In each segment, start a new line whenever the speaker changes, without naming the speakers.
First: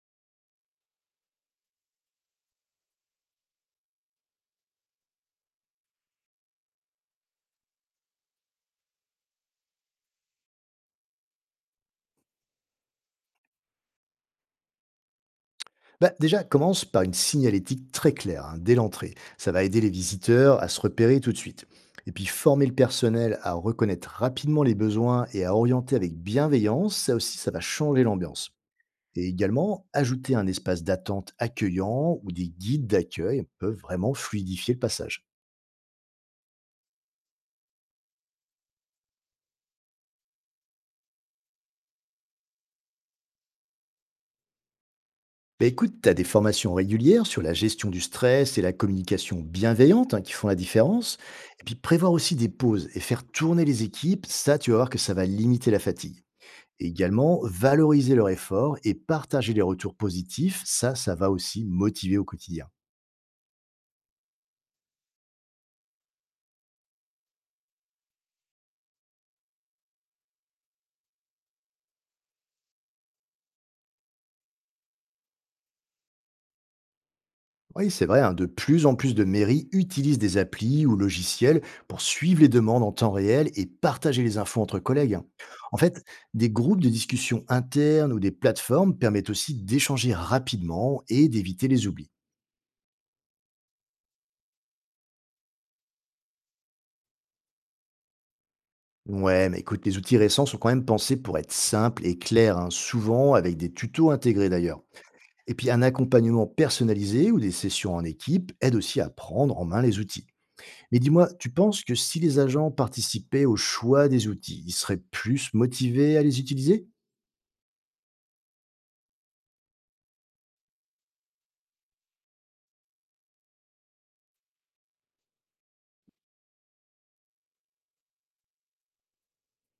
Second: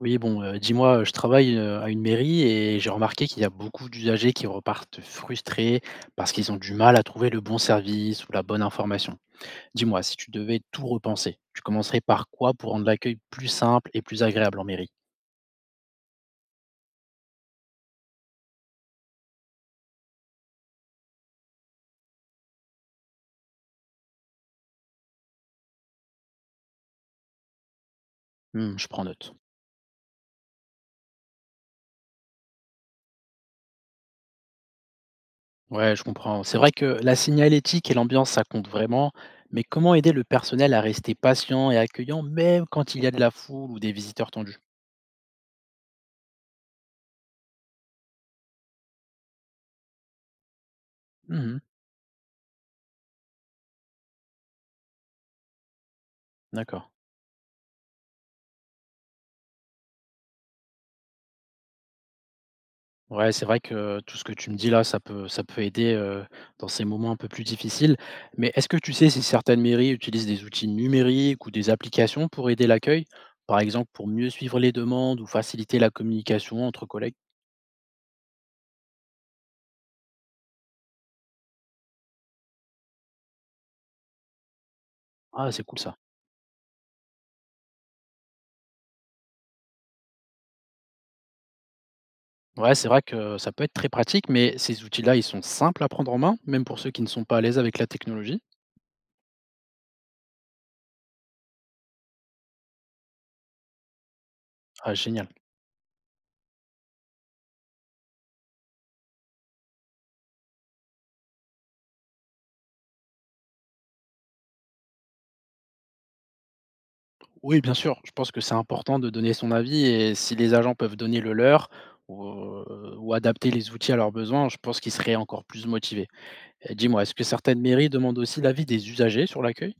Oui, bon, dis-moi, je travaille, à une mairie et j'ai remarqué qu'il y a beaucoup d'usagers qui repartent frustrés parce qu'ils ont du mal à trouver le bon service ou la bonne information. Dis-moi, si tu devais tout repenser, tu commencerais par quoi pour rendre l'accueil plus simple et plus agréable en mairie?
Bah, déjà, commence par une signalétique très claire, hein, dès l'entrée. Ça va aider les visiteurs à se repérer tout de suite. Et puis former le personnel à reconnaître rapidement les besoins et à orienter avec bienveillance, ça aussi, ça va changer l'ambiance.
Mmh, je prends
Et
note.
également, ajouter un espace d'attente accueillant ou des guides d'accueil peuvent vraiment fluidifier le passage.
Ouais, je comprends. C'est vrai que la signalétique et l'ambiance, ça compte vraiment, mais comment aider le personnel à rester patient et accueillant même quand il y a de la foule ou des visiteurs tendus?
Bah écoute, tu as des formations régulières sur la gestion du stress et la communication bienveillante, hein, qui font la différence.
Mmh.
Et puis prévoir aussi des pauses et faire tourner les équipes, ça tu vas voir que ça va limiter la fatigue.
D'accord.
Et également, valoriser leur effort et partager les retours positifs, ça va aussi motiver au quotidien.
Ouais, c'est vrai que tout ce que tu me dis là, ça peut aider, dans ces moments un peu plus difficiles. Mais est-ce que tu sais si certaines mairies utilisent des outils numériques ou des applications pour aider l'accueil? Par exemple, pour mieux suivre les demandes ou faciliter la communication entre collègues?
Oui, c'est vrai, hein, de plus en plus de mairies utilisent des applis ou logiciels pour suivre les demandes en temps réel et partager les infos entre collègues, hein.
Ah, c'est
En
cool ça.
fait, des groupes de discussion internes ou des plateformes permettent aussi d'échanger rapidement et d'éviter les oublis.
Ouais, c'est vrai que ça peut être très pratique, mais ces outils-là, ils sont simples à prendre en main, même pour ceux qui ne sont pas à l'aise avec la technologie?
Ouais, mais écoute, les outils récents sont quand même pensés pour être simples et clairs, hein, souvent avec des tutos intégrés d'ailleurs.
Ah génial.
Et puis un accompagnement personnalisé ou des sessions en équipe aident aussi à prendre en main les outils. Mais dis-moi, tu penses que si les agents participaient au choix des outils, ils seraient plus motivés à les utiliser?
Oui, bien sûr, je pense que c'est important de donner son avis et si les agents peuvent donner le leur ou adapter les outils à leurs besoins, je pense qu'ils seraient encore plus motivés. Et dis-moi, est-ce que certaines mairies demandent aussi l'avis des usagers sur l'accueil?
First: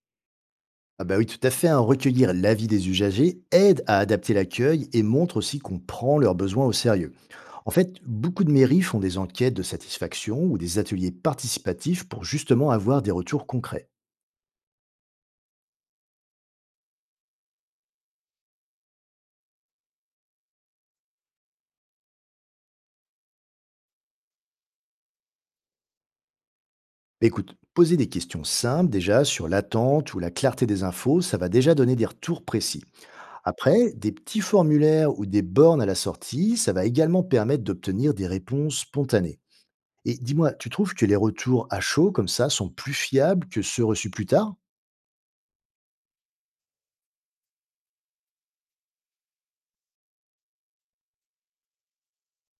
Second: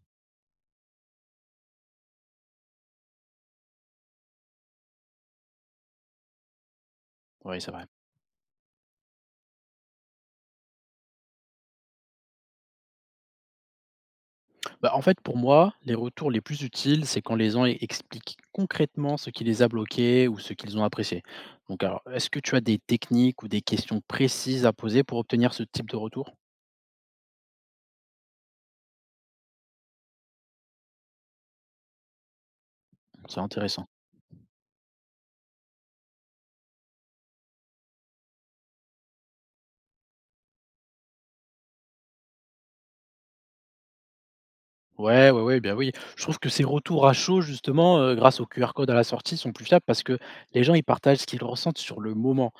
Ah bah oui, tout à fait, hein, recueillir l'avis des usagers aide à adapter l'accueil et montre aussi qu'on prend leurs besoins au sérieux.
Oui, c'est
En
vrai.
fait, beaucoup de mairies font des enquêtes de satisfaction ou des ateliers participatifs pour justement avoir des retours concrets.
Bah, en fait, pour moi, les retours les plus utiles, c'est quand les gens e expliquent concrètement ce qui les a bloqués ou ce qu'ils ont apprécié. Donc alors, est-ce que tu as des techniques ou des questions précises à poser pour obtenir ce type de retour?
Écoute, poser des questions simples déjà sur l'attente ou la clarté des infos, ça va déjà donner des retours précis.
C'est intéressant.
Après, des petits formulaires ou des bornes à la sortie, ça va également permettre d'obtenir des réponses spontanées. Et dis-moi, tu trouves que les retours à chaud comme ça sont plus fiables que ceux reçus plus tard?
Ouais, ouais, ouais, bien oui. Je trouve que ces retours à chaud justement, grâce au QR code à la sortie sont plus fiables parce que les gens, ils partagent ce qu'ils ressentent sur le moment.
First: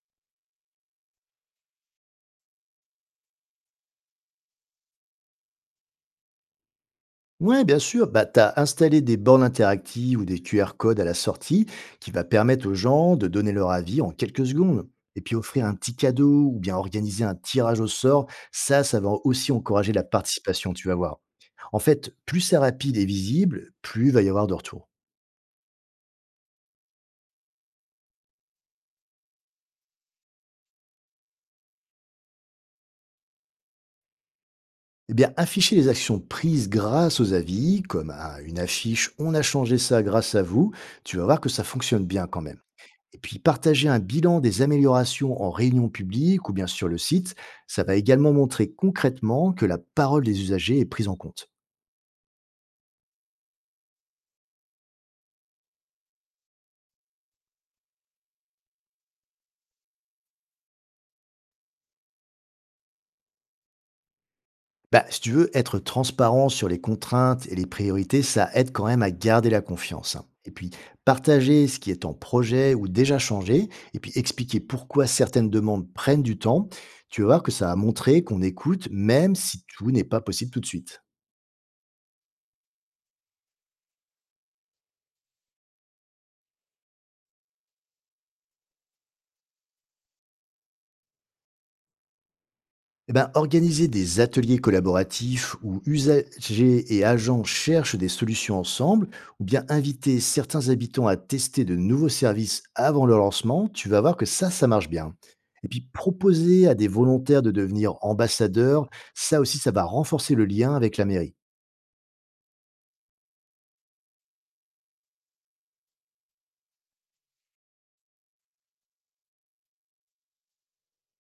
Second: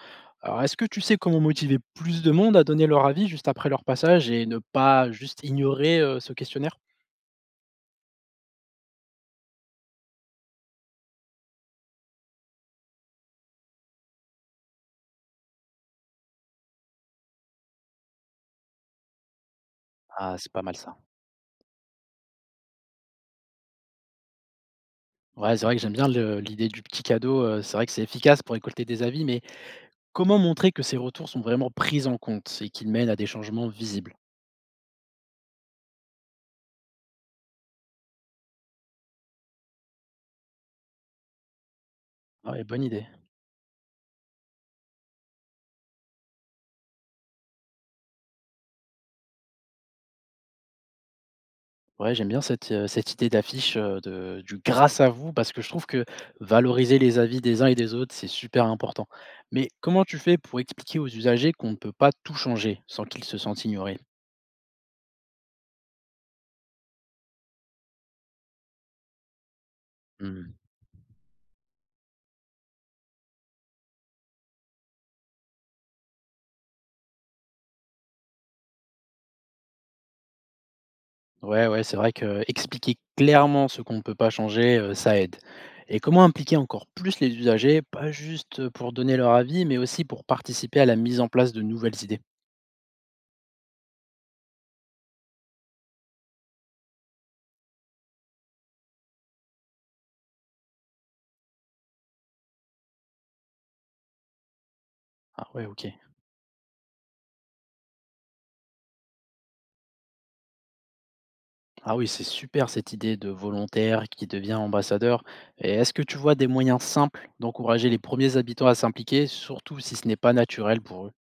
Alors est-ce que tu sais comment motiver plus de monde à donner leur avis juste après leur passage et ne pas juste ignorer, ce questionnaire?
Ouais, bien sûr. Bah, tu as installé des bornes interactives ou des QR codes à la sortie qui va permettre aux gens de donner leur avis en quelques secondes. Et puis offrir un petit cadeau ou bien organiser un tirage au sort, ça va aussi encourager la
Ah, c'est pas
participation,
mal
tu vas
ça.
voir. En fait, plus c'est rapide et visible, plus il va y avoir de retours.
Ouais, c'est vrai que j'aime bien le l'idée du petit cadeau, c'est vrai que c'est efficace pour récolter des avis, mais comment montrer que ces retours sont vraiment pris en compte et qu'ils mènent à des changements visibles?
Eh bien, afficher les actions prises grâce aux avis, comme à une affiche « On a changé ça grâce à vous », tu vas voir que ça fonctionne bien quand même.
Ouais, bonne idée.
Et puis, partager un bilan des améliorations en réunion publique ou bien sur le site, ça va également montrer concrètement que la parole des usagers est prise en compte.
Ouais, j'aime bien cette, cette idée d'affiche, de du «grâce à vous» parce que je trouve que valoriser les avis des uns et des autres, c'est super important. Mais comment tu fais pour expliquer aux usagers qu'on ne peut pas tout changer sans qu'ils se sentent ignorés?
Bah, si tu veux, être transparent sur les contraintes et les priorités, ça aide quand même à garder la confiance, hein. Et
Mmh.
puis, partager ce qui est en projet ou déjà changé, et puis expliquer pourquoi certaines demandes prennent du temps, tu vas voir que ça a montré qu'on écoute, même si tout n'est pas possible tout de suite.
Ouais, ouais, c'est vrai que expliquer clairement ce qu'on ne peut pas changer, ça aide. Et comment impliquer encore plus les usagers, pas juste, pour donner leur avis, mais aussi pour participer à la mise en place de nouvelles idées?
Eh ben, organiser des ateliers collaboratifs où usagers et agents cherchent des solutions ensemble, ou bien inviter certains habitants à tester de nouveaux services avant leur lancement, tu vas voir que ça marche bien.
Ah ouais,
Et
OK.
puis proposer à des volontaires de devenir ambassadeurs, ça aussi, ça va renforcer le lien avec la mairie.
Ah oui, c'est super cette idée de volontaire qui devient ambassadeur. Et est-ce que tu vois des moyens simples d'encourager les premiers habitants à s'impliquer, surtout si ce n'est pas naturel pour eux?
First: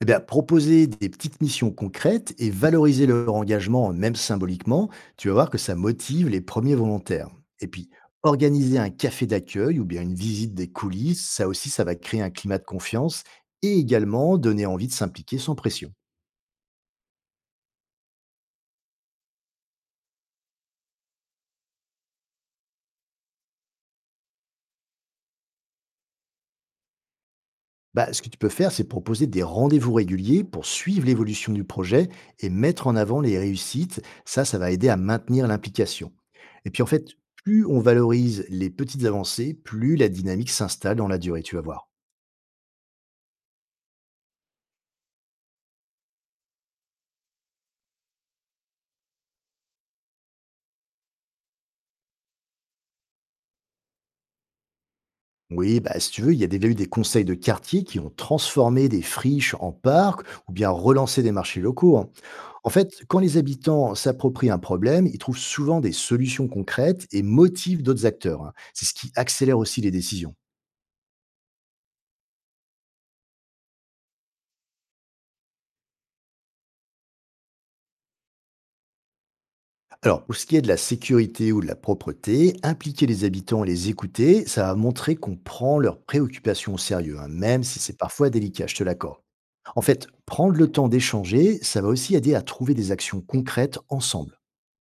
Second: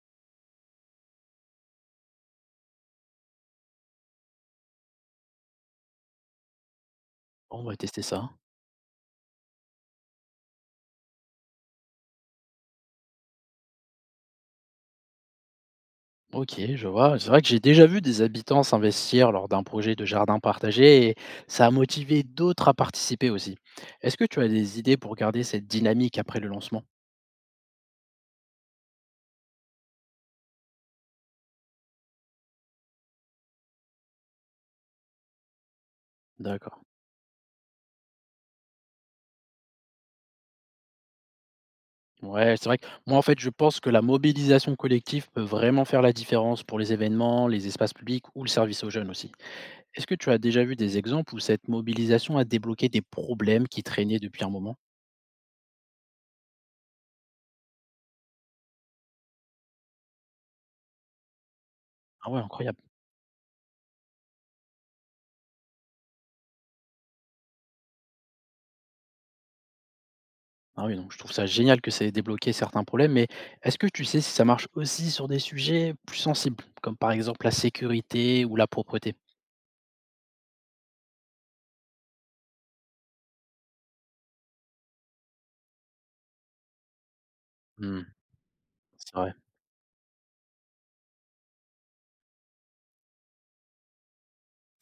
Eh bien, proposer des petites missions concrètes et valoriser leur engagement, même symboliquement, tu vas voir que ça motive les premiers volontaires.
On
Et
va
puis,
tester ça.
organiser un café d'accueil ou bien une visite des coulisses, ça aussi, ça va créer un climat de confiance et également donner envie de s'impliquer sans pression.
Ok, je vois. C'est vrai que j'ai déjà vu des habitants s'investir lors d'un projet de jardin partagé et ça a motivé d'autres à participer aussi. Est-ce que tu as des idées pour garder cette dynamique après le lancement?
Bah, ce que tu peux faire, c'est proposer des rendez-vous réguliers pour suivre l'évolution du projet et mettre en avant les réussites. Ça va aider à maintenir l'implication. Et
D'accord.
puis en fait, plus on valorise les petites avancées, plus la dynamique s'installe dans la durée, tu vas voir.
Ouais, c'est vrai que moi, en fait, je pense que la mobilisation collective peut vraiment faire la différence pour les événements, les espaces publics ou le service aux jeunes aussi. Est-ce que tu as déjà vu des exemples où cette mobilisation a débloqué des problèmes qui traînaient depuis un moment?
Oui, bah, si tu veux, il y a déjà eu des conseils de quartier qui ont transformé des friches en parcs ou bien relancé des marchés locaux, hein.
Ah ouais,
En
incroyable.
fait, quand les habitants s'approprient un problème, ils trouvent souvent des solutions concrètes et motivent d'autres acteurs, hein. C'est ce qui accélère aussi les décisions.
Ah oui, donc je trouve ça génial que ça ait débloqué certains problèmes, mais est-ce que tu sais si ça marche aussi sur des sujets plus sensibles, comme par exemple la sécurité ou la propreté?
Alors, pour ce qui est de la sécurité ou de la propreté, impliquer les habitants et les écouter, ça va montrer qu'on prend leurs préoccupations au sérieux, hein, même si c'est
Mmh,
parfois délicat, je te
c'est
l'accorde.
vrai.
En fait, prendre le temps d'échanger, ça va aussi aider à trouver des actions concrètes ensemble.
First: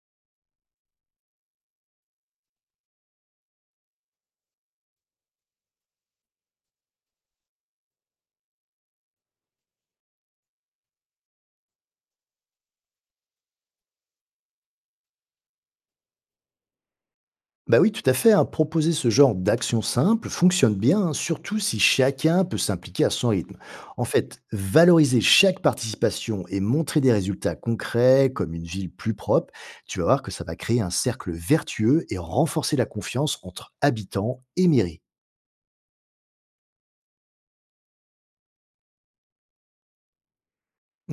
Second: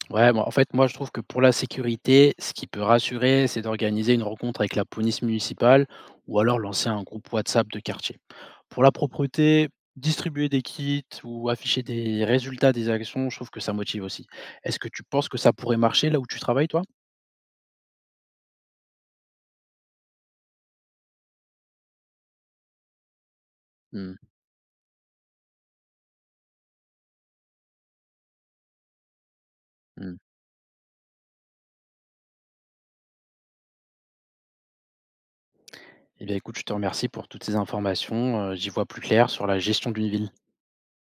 Ouais, bon, en fait, moi, je trouve que pour la sécurité, ce qui peut rassurer, c'est d'organiser une rencontre avec la police municipale ou alors lancer un groupe WhatsApp de quartier. Pour la propreté, distribuer des kits ou afficher des résultats des actions, je trouve que ça motive aussi. Est-ce que tu penses que ça pourrait marcher là où tu travailles, toi?
Bah oui, tout à fait, hein. Proposer ce genre d'action simple fonctionne bien, hein, surtout si chacun peut s'impliquer à son rythme. En
Mmh
fait, valoriser chaque participation et montrer des résultats concrets, comme une ville plus propre, tu vas
mh.
voir que ça va créer un cercle vertueux et renforcer la confiance entre habitants et mairie.
Eh bien, écoute, je te remercie pour toutes ces informations, j'y vois plus clair sur la gestion d'une ville.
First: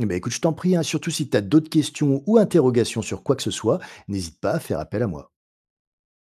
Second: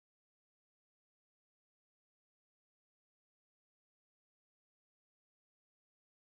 Eh ben écoute, je t'en prie, hein, surtout si tu as d'autres questions ou interrogations sur quoi que ce soit, n'hésite pas à faire appel à moi.